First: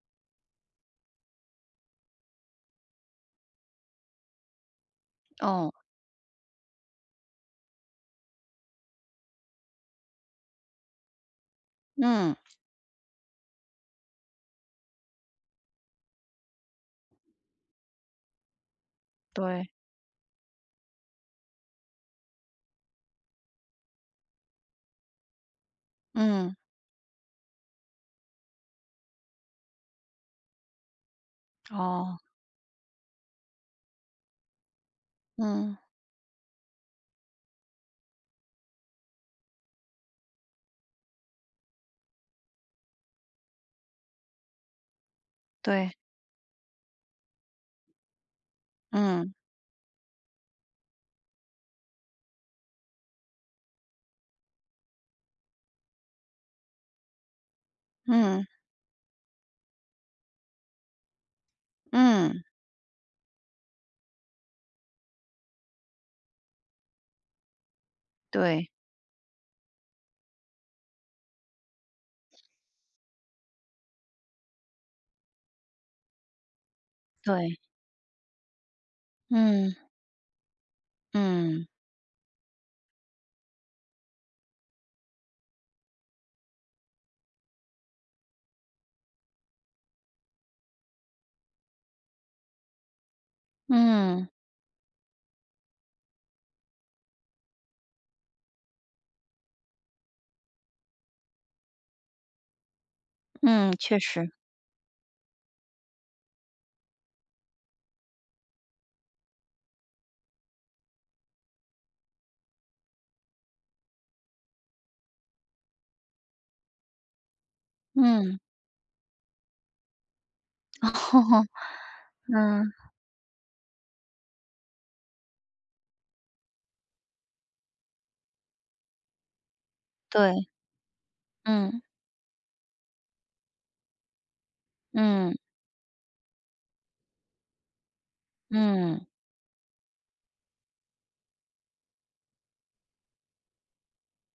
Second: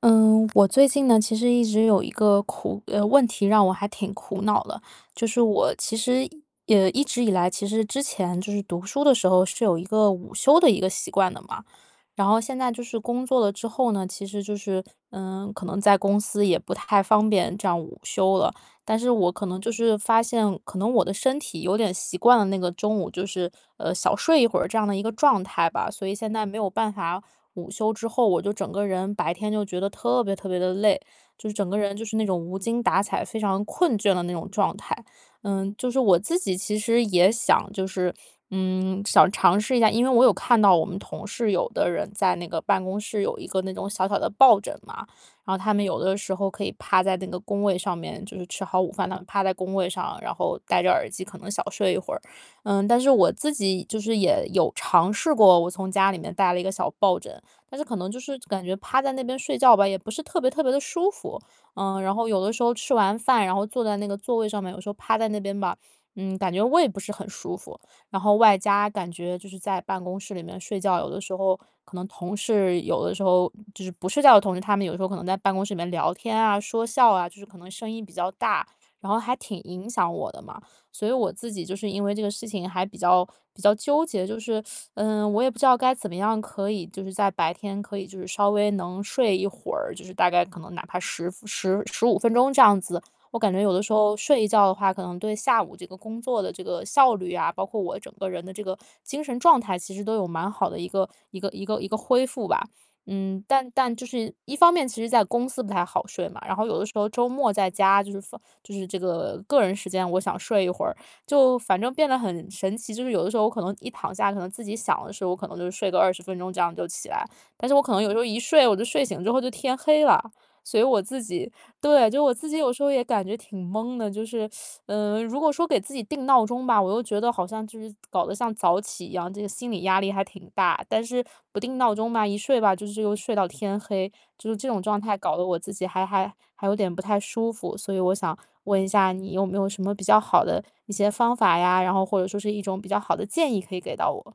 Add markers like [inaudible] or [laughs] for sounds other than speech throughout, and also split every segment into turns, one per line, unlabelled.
嗯，我最近呢，其实一直有一个问题让我还挺苦恼的。就是
哦，
我其实也一直以来，其实之前就是读书的时候是有一个午休的一个习惯的嘛。然
嗯，
后现在就是工作了之后呢，其实就是，可能在公司也不太方便这样午休了。但是我可能
对，
就是发现，可能我的身体有点习惯了那个中午就是，小睡一会儿这样的一个状态吧，所以现在
嗯，
没有办法午休之后，我就整个人白天就觉得特别特别的累，就是整个人就是
哦，
那种无精打采、非常困倦的那种状态。
嗯，
就是我自己其实也想就是，想尝试一下，因为我有看到我们同事有的人在那个办公室有一个那种小小的抱枕嘛，然后他们
对，
有的时候可以趴在那个工位上面，就是吃好午饭，他们
嗯，
趴在工位上，然后戴着耳机可能小睡一会儿。但是我自己就是也有尝试过，我从家里面带了一个小抱枕，但是可能就是
嗯，
感觉趴在那边睡觉吧，也不是特别特别的舒服。然后有
嗯，
的时候吃完饭，然后坐在那个座位上面，有时候趴在那边吧，感觉胃不是很舒服。然后外
对，
加感觉就是在办公室里面睡觉，有的时候可能同事有的时候就是不睡觉的同事，他们有时候可能在办公室里面聊天啊、说笑啊，就是可
对，
能声音比较大，然后还挺
嗯，
影响我的嘛。所以我自己
嗯，
就是因为这个事情还比较纠结，就是，我也不知道该怎么样可以就是在白天可以就是稍微能睡一会儿，就是大概可能哪怕十五分钟这样子。我感觉有的时候
嗯，
睡一觉的话，可能对下午这个工作的这个效率啊，包括我整个人的这个精神状态，其实都有蛮好的一个恢复吧。但
嗯，
但
确
就
实，
是一方面，其实在公司不太好睡嘛，然后有的时候周末在家就是就是这个个人时间，我想睡一会儿，就反正变得很神奇。就是有的时候我可能一躺下，可能自己想的时候，我可能就是睡个20分钟这样就起来，但是我可能有时候
嗯，
一睡，我就睡醒之后就天黑了。所以我自
[laughs] 哦，
己对，就我自己
嗯，
有时候也感觉挺懵的，就是如果说给自己定闹钟吧，我又觉得好像就是搞得像早起一样，这个心理压力还
对，
挺大。但是不定
嗯，
闹钟吧，一睡吧，就是又睡到天黑，就是这种状态
嗯，
搞得我自己还有点不太舒服。所以我想问一
嗯。
下，你有没有什么比较好的一些方法呀？然后或者说是一种比较好的建议可以给到我？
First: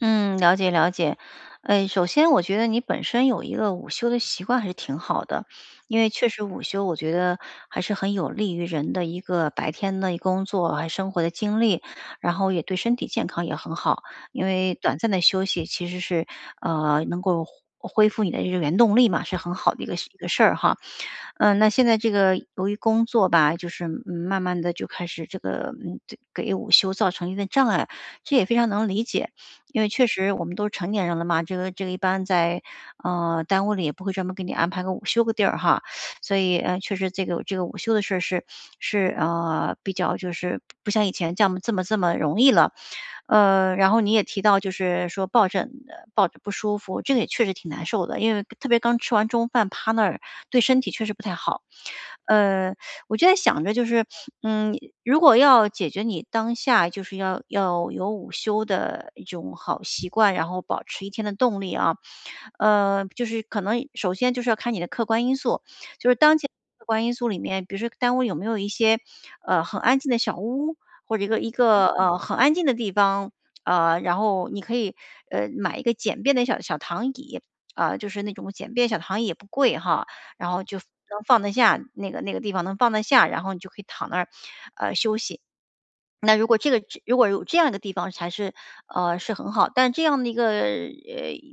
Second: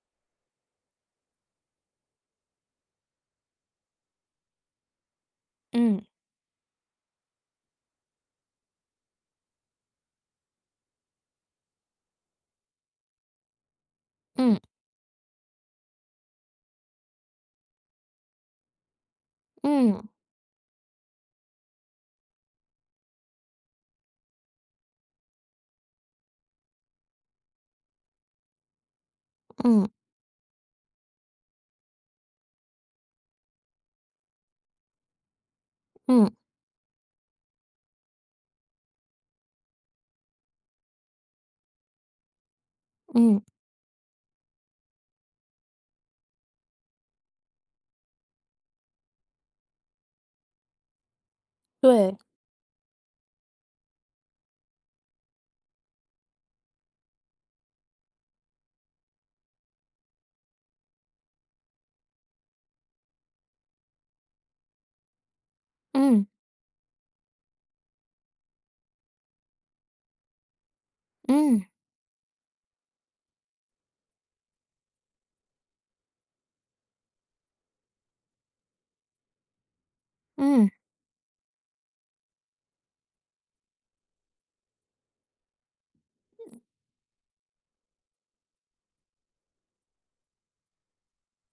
嗯，了解了解。哎，首先我觉得你本身有一个午休的习惯还是挺好的，因
嗯
为确实午休我觉得还是很有利于人的一个白天的一工作还生活的精力，然后也对身体健康也很好。因
嗯
为短暂的休息其实是能够恢复你的这个原动力嘛，是很好的一个
嗯
一个事儿哈。嗯，那现在这个由于工作吧，就是，慢慢的就开始这个，对给午休造成一定的障碍，这也非常能理解。因
嗯
为确实我们都是成年人了嘛，这个一般在，单位里也不会专门给你安排个午休个地儿哈。
嗯
所以，确实这个午休的事儿是是，比较就是不像以前这样这么容易了。
嗯，
然后你也提到就是说抱枕抱着不舒服，这个也确实挺难受的，因为特别刚吃完中饭趴那儿，对身体确实不太好。
对，
呃，我就在想着就是，嗯，如果要解决你当下就是要有午休的一种好习惯，然后保持一天的动力啊，就是可能首先就是要看你的客观因素，就是
嗯
当前客观因素里面，比如说单位有没有一些很安静的小屋，或者一个一
嗯
个很安静的地方，然后你可以买一个简便的小躺椅，啊、就是那种简便小躺椅也不贵哈，然后
嗯。
就能放得下那个那个地方能放得下，然后你就可以躺那儿休息。那如果这个如果有这样一个地方才是是很好，但这样的一个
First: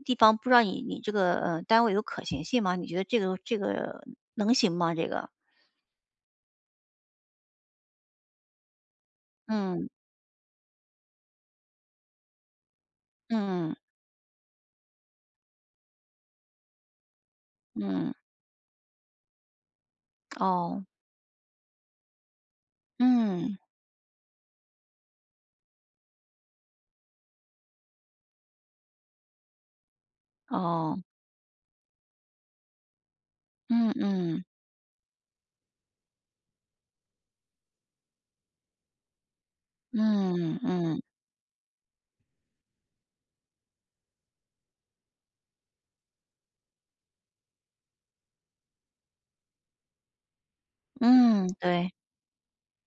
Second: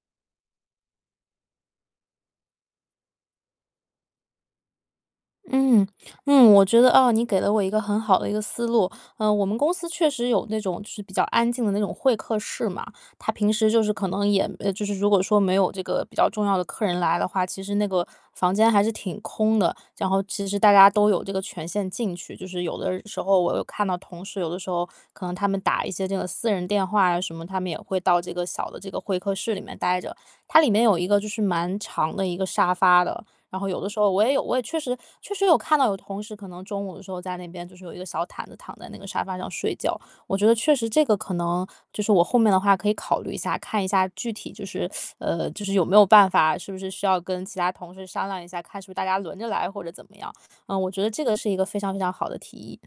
地方，不知道你这个单位有可行性吗？你觉得这个能行吗？这个，
嗯嗯，我觉得哦，你给了我一个很好的一个思路。嗯，我们公
嗯
司确实有那种就是比较安静的那种会客室嘛，他平时
嗯
就是可能就是如果说没有这个比较重要的客人来的话，其实那个
嗯，
房间还是挺空的。然后其实大
哦，
家都有这个权限进去，就是有的时候我
嗯
有看到同事，有的时候可能他们打一些这个私人电话呀什么，他们也会到这个小的这个会客室里面待着。它里面有
哦。
一个就是蛮长的一个沙发的，然后有的
嗯
时候我也有，
嗯
我也确实有看到有同事可能中午的时候在那边就是有一个小毯子躺在那个沙发上睡觉，我觉得
嗯
确实
嗯
这个可能就是我后面的话可以考虑一下，看一下具体就是就是有没有办法，是不是需要跟其他同事商量一下，看是不是大家轮着来或者怎么样。嗯，我觉得这个
嗯，
是一个非
对，
常非常好的提议。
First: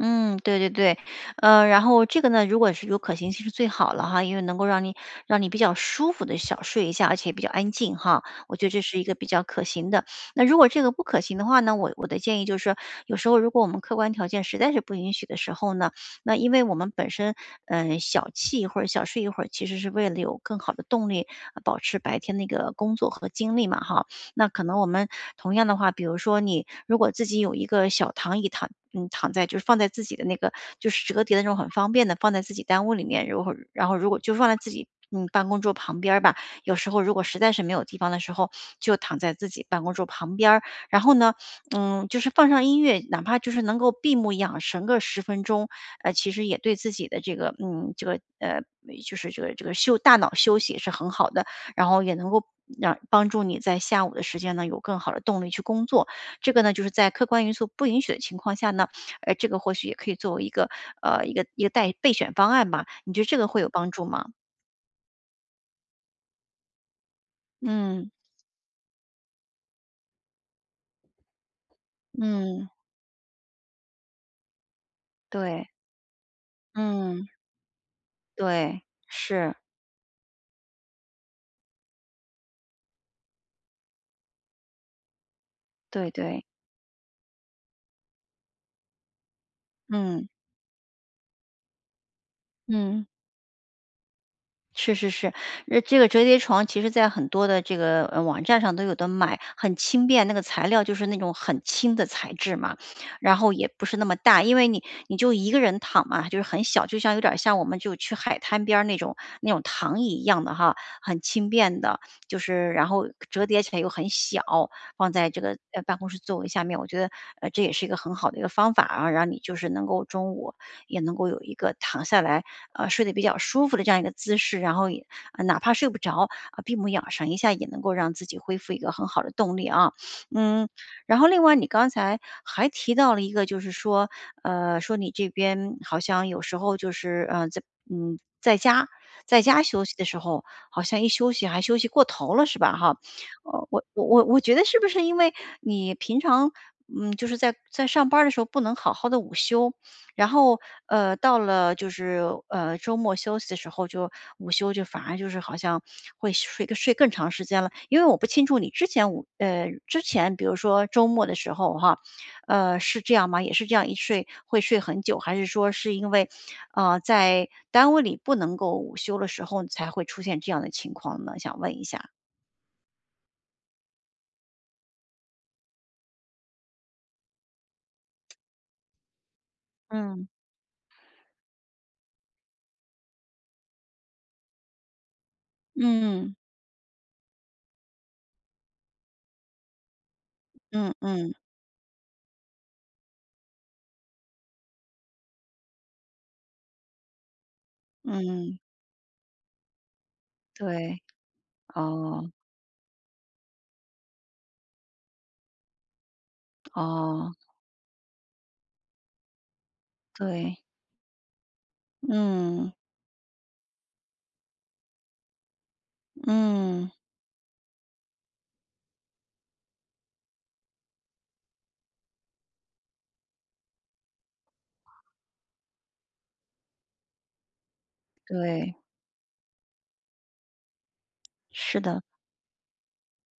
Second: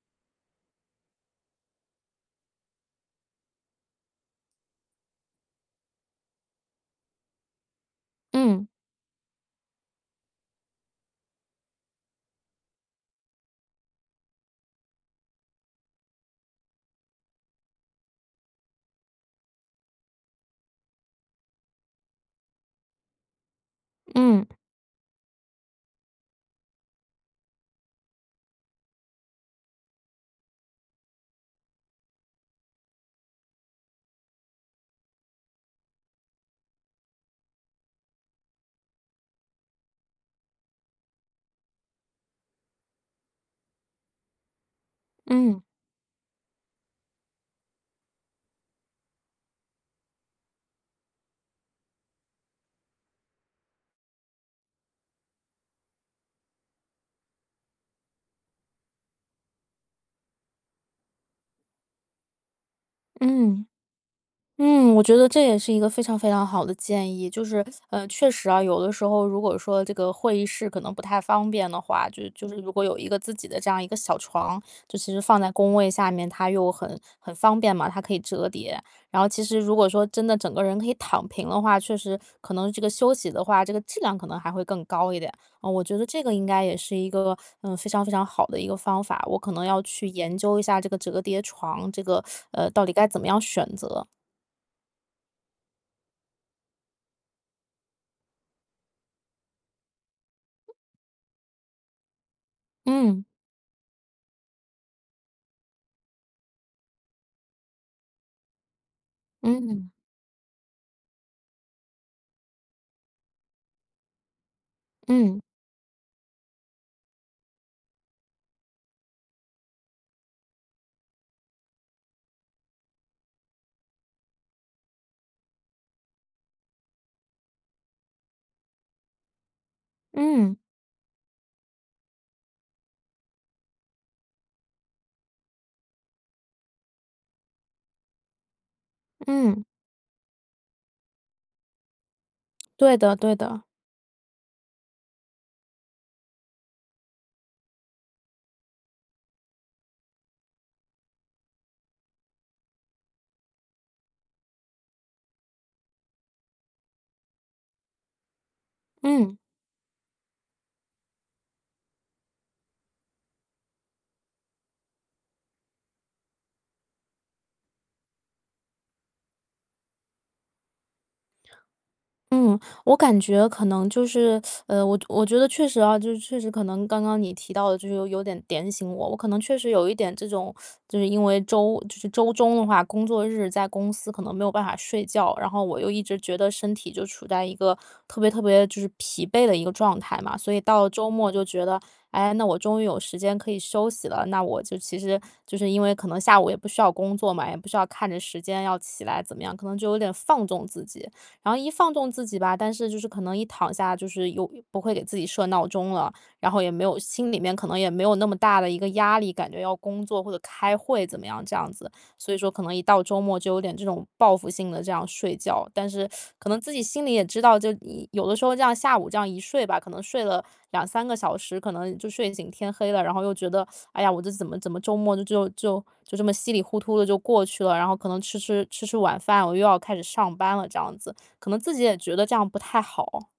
嗯，对对对，然后这个呢，如果是有可行性是最好了哈，因为能够让你比较舒服的小睡一下，而且比较安静哈，我觉
嗯
得这是一个比较可行的。那如果这个不可行的话呢，我的建议就是，说，有时候如果我们客观条件实在是不允许的时候呢，那因为我们本身小憩一会儿，小睡一会儿，其实是为了有更好的动力，保持白天那个工作和精力嘛哈。
嗯
那可能我们同样的话，比如说你如果自己有一个小躺椅躺，躺在就是放在自己的那个就是折叠的那种很方便的，放在自己单屋里面，如果然后如果就放在自己。嗯，办公桌旁边儿吧。有时候如果实在是没有地方的时候，就躺在自己办公桌旁边儿。然后呢，就是放上音乐，哪怕就是能够闭目养神个十分
嗯
钟，其实也对自己的这个，这个就是这个休大脑休息是很好的。然后也能够让帮助你在下午的时间呢有更好的动力去工作。这个呢，就是在客观因素不允许的情况下呢，这个或许也可以作为一个一个待备选方案吧。你觉得这个会
嗯。
有帮助吗？
嗯，我觉得这也是一个非常非常好的建议，就是，
嗯
确实啊，有的时候如果说这个会议室可能不太方便的话，就是
嗯，
如果有一个自己的这样一个小床，就其实放在
对，
工位下面，它又很
嗯
很方便嘛，它可以折叠。
对，
然后其
是，
实如果说真的整个人可以躺平的话，确实可能这个休息的话，这个质量可能还会更高一点。嗯，我觉得
对
这个
对，
应该也是一个非常非常好的一个方法，我可能要去
嗯
研究一下这个折叠床，这个到底
嗯。
该怎么样选择。
是是是，这个折叠床其实在很多的这个网站上都有的买，很轻便，那个材料就是那种很轻的材质嘛，
嗯，
然后也不是那么大，因为你就一个人躺嘛，就是很小，就像有点像我们就去海滩边儿那种那种
嗯，
躺椅一样的哈，很轻便的，就是然后折叠起来又很小，放在这
嗯，
个办公室座位下面，我觉得这也是一个很好的一个方法啊，让你就是能够中午也能够有一个躺下来，睡得比较舒服的这样一个姿势，然后也哪怕睡不着啊，闭目养神一下，也能够让自己恢复一个很好的动力啊。
嗯，
嗯，然后另外你刚才还提到了一个，就是说，说你这边好像有时候就是在在家在家
嗯，
休息的时候，好像一休息还休息过头了，是吧？哈，
对的对的，
我觉得是不是因为你平常就是在在上班儿的时候不能好好的午休，然后，到了就是，周末休息的时候，就午休就反而就是好像会睡个睡更长时间了，因为我不清楚你之前
嗯。
之前比如说周末的时候哈，是这样吗？也是这样一睡会睡很久，还是说是因为，在单位里不能够午休的时候才会出现这样的情况呢？想问一下。
嗯，我感觉可能就是，我觉得确实啊，就是确实可能刚刚你提到的，就是有点点醒我，我可能确实有一点
嗯。
这种，就是因为就是周中的话，工作日在公司可能没有办法睡觉，然后我又一直
嗯，
觉得身体就处在一个特别特别就是疲惫的一个状态嘛，所以到了
嗯
周末
嗯
就觉得，哎，那我终于有时间可以休息了，那我就其实就是因为可能下午也不需要工作嘛，也不需要看着时
嗯，
间要起来怎么样，可能就有点放纵自
对，
己。然后一放纵自
哦，
己吧，但是就是可能一躺下就是又不会给自己设闹钟了，然后也没有心
哦，
里面可能也没有那么大的一个压力，感觉要工作或者
对，
开会怎么样这样子，所以说可
嗯，
能一到周末就有点这种报复性的这样睡觉，但是可能自己
嗯。
心里也知道，就一有的时候这样下午这样一睡吧，可能睡了两三个小时，可能就睡醒天黑了，然后又觉得哎呀，我这怎么周末就这么稀里糊涂的就过去了，然后可能吃吃
对，
吃吃晚饭，我又要开始上班了这样子，可能自
是
己也
的，
觉得这样不太好。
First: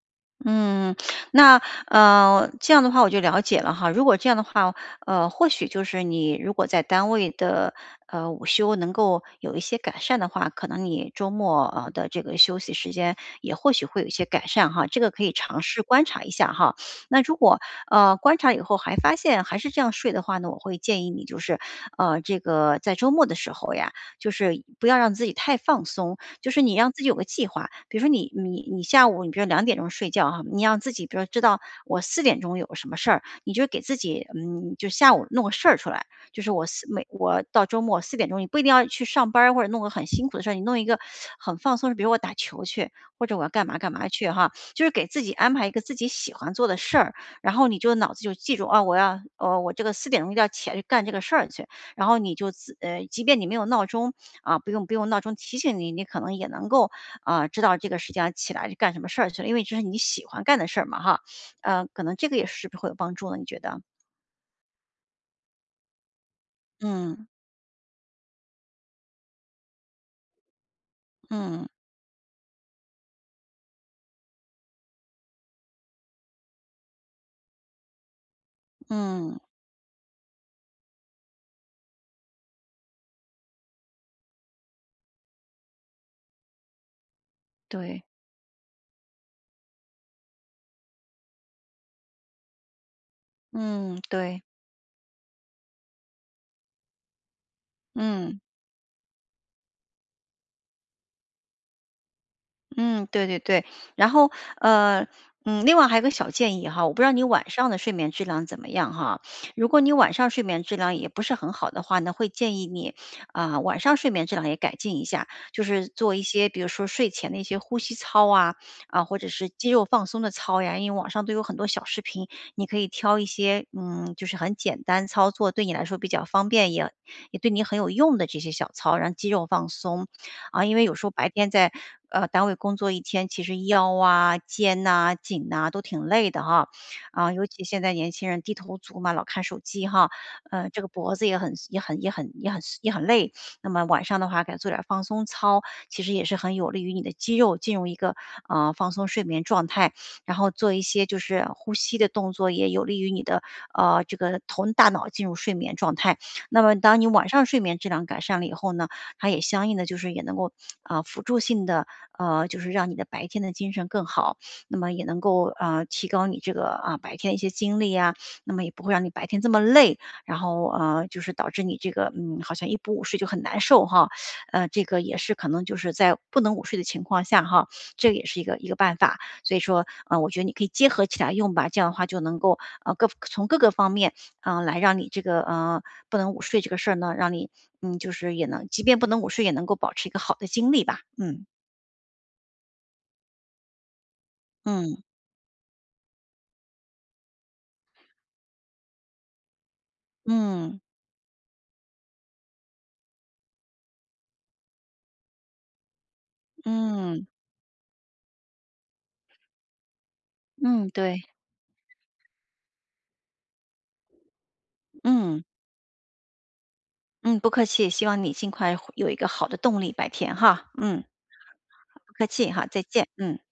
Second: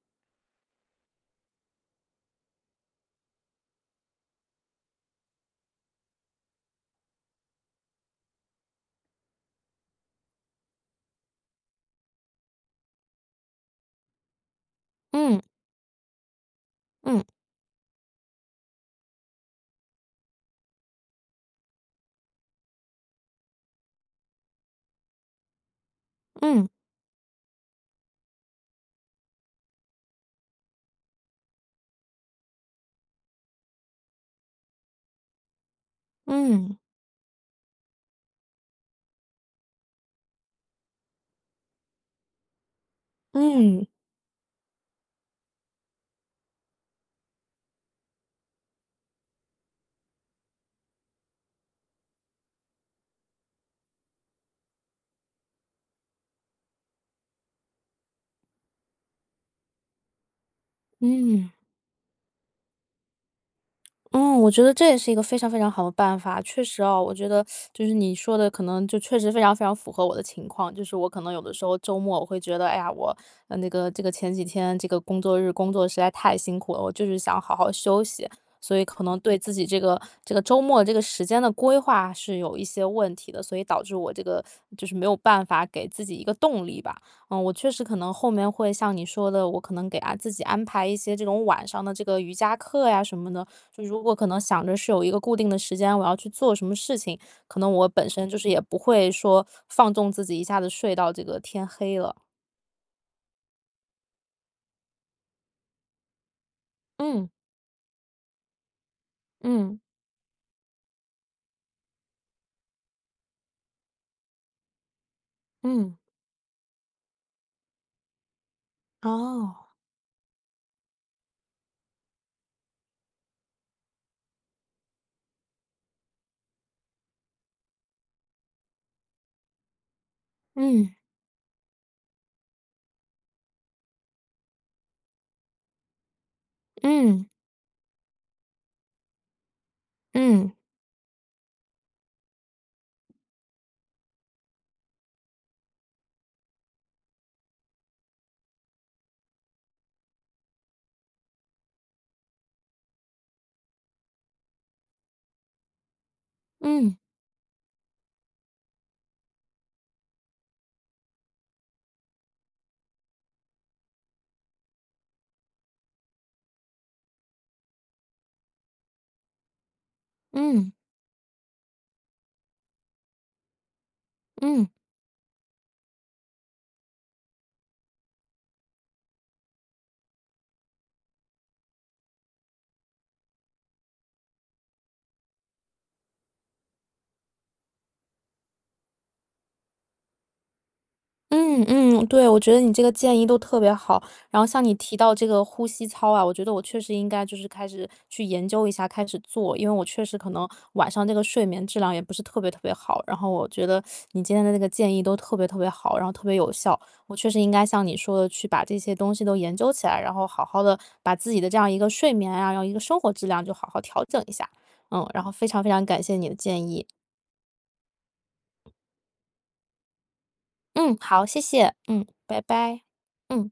嗯，那这样的话我就了解了哈。如果这样的话，或许就是你如果在单位的午休能够有一些改善的话，可能你周末的这个休息时间也或许会有一些改善哈。这个可以
嗯，
尝试观察一下哈。那
嗯，
如果观察以后还发现还是这样睡的话呢，我会建议你就是这个在周末的时候呀，就是不要让自己太放松。就是
嗯，
你让自己有个计划，比如说你下午，你比如两点钟睡觉哈，你让自己比如知道我四点钟有个什么事儿，你就给自己，就下午弄个事儿出来。就是
嗯，
我到周末四点钟，你不一定要去上班儿或者弄个很辛苦的事儿，你弄一个很放松的比如我打球去，或者我要干嘛
嗯，
干嘛去哈，就是给自己安排一个自己喜欢做的事儿，然后你就脑子就记住，啊，我这个四点钟一定要起来去干这个事儿去。然后你就即便你没有闹钟啊，不用闹钟提醒你，你可能也能够啊、知道这个时间要起来去干什么事儿去了，因为这是你喜欢干的事儿嘛哈。
嗯。
可能这个也是不是会有帮助的，你觉得？
嗯，我觉得这也是一个非常非常好的办法。确实哦，我
嗯
觉得就是你说的，可能就确实非常非常符合我的情况。就是我可能有的时
嗯
候周末我会觉得，哎呀，我那个这个前几天这个工作日工作实在太辛苦了，我就是想好好休息。所以可能
嗯，
对自己这个周末这个时间的规划是有一些问题的，所以导致我这个就是没有办法给自己一个动力吧。嗯，我确实可
对，
能后面会像你说的，我可能给自己安排一些这种晚上的这个瑜伽课呀什么的，就
嗯
如果可能
对，
想着是有一个固定的时间，我要去做什么事情，可能我本身就
嗯。
是也不会说放纵自己，一下子睡到这个天黑了。
嗯，对对对。然后，呃，另外还有个小建议哈，我不知道你
嗯
晚上的睡眠质量怎么样哈。如果
嗯
你晚上睡眠质量也不是很好的话呢，会建议你啊、晚上睡眠质量也改进一下，就是
嗯，
做一些比如说睡前的一些呼吸操啊，或者是
哦，
肌肉放松的操呀，因为网上都有很多小视频，你可以挑一些就是很简单操作，对你来说比较方便，也对你很有用的这些小操，让肌肉放松。啊，因为有
嗯
时候白天在单位工作一天，其实腰啊、肩呐、颈呐、都挺累的哈，
嗯
啊，尤其现在年轻人低头族嘛，老看手机哈，
嗯
这个脖子也很累。那么晚上的话，给做点儿放松操，其实也是很有利于你的肌肉进入一个放松睡眠状态，然后做一些就是呼吸的动作，也有利于你的这个头大脑进入睡眠状态。那么
嗯
当你晚上睡眠质量改善了以后呢？它也相应的就是也能够，啊，辅助性的，就是让你的白天的精神更好，那么也能够，啊，提高你这个，啊，白天的一些精力啊，那么也不会让你白天这么累，然后，
嗯
就是导致你这个，好像一不午睡就很难受哈。
嗯。
这个也是可能就是在不能午睡的情况下哈，这个也是一个办法。所以说，我觉得你可以结合起来用吧，这样的话就能够，各从各个方面啊，来让你这个，不能午睡这个事儿呢，让你就是也能即便不能午睡，也能够保持一个好的精力吧。嗯，
嗯嗯，对，我觉得你这个建议都特别好。然后像你提
嗯，
到这个呼吸操啊，我觉得我确实应该就是开始去研究一下，开始做，因为我确实可能
嗯，
晚上这个睡眠质量也不是特别特别好。然后我觉得你今天的那个建议都特别特别好，然后特别有效。我
嗯，
确实应该像你说的，去把这些东西都研究起来，然后好好的
嗯，
把
对，
自己的这样一个睡眠啊，然后一个生活质量就好好调整一下。嗯，然后
嗯，
非常非常感谢你的建议。
嗯，不客气，希望你尽快有一个好的动力，白天哈。
嗯，
嗯，
好，谢谢。嗯，
不客
拜
气哈，再
拜。
见，嗯。
嗯。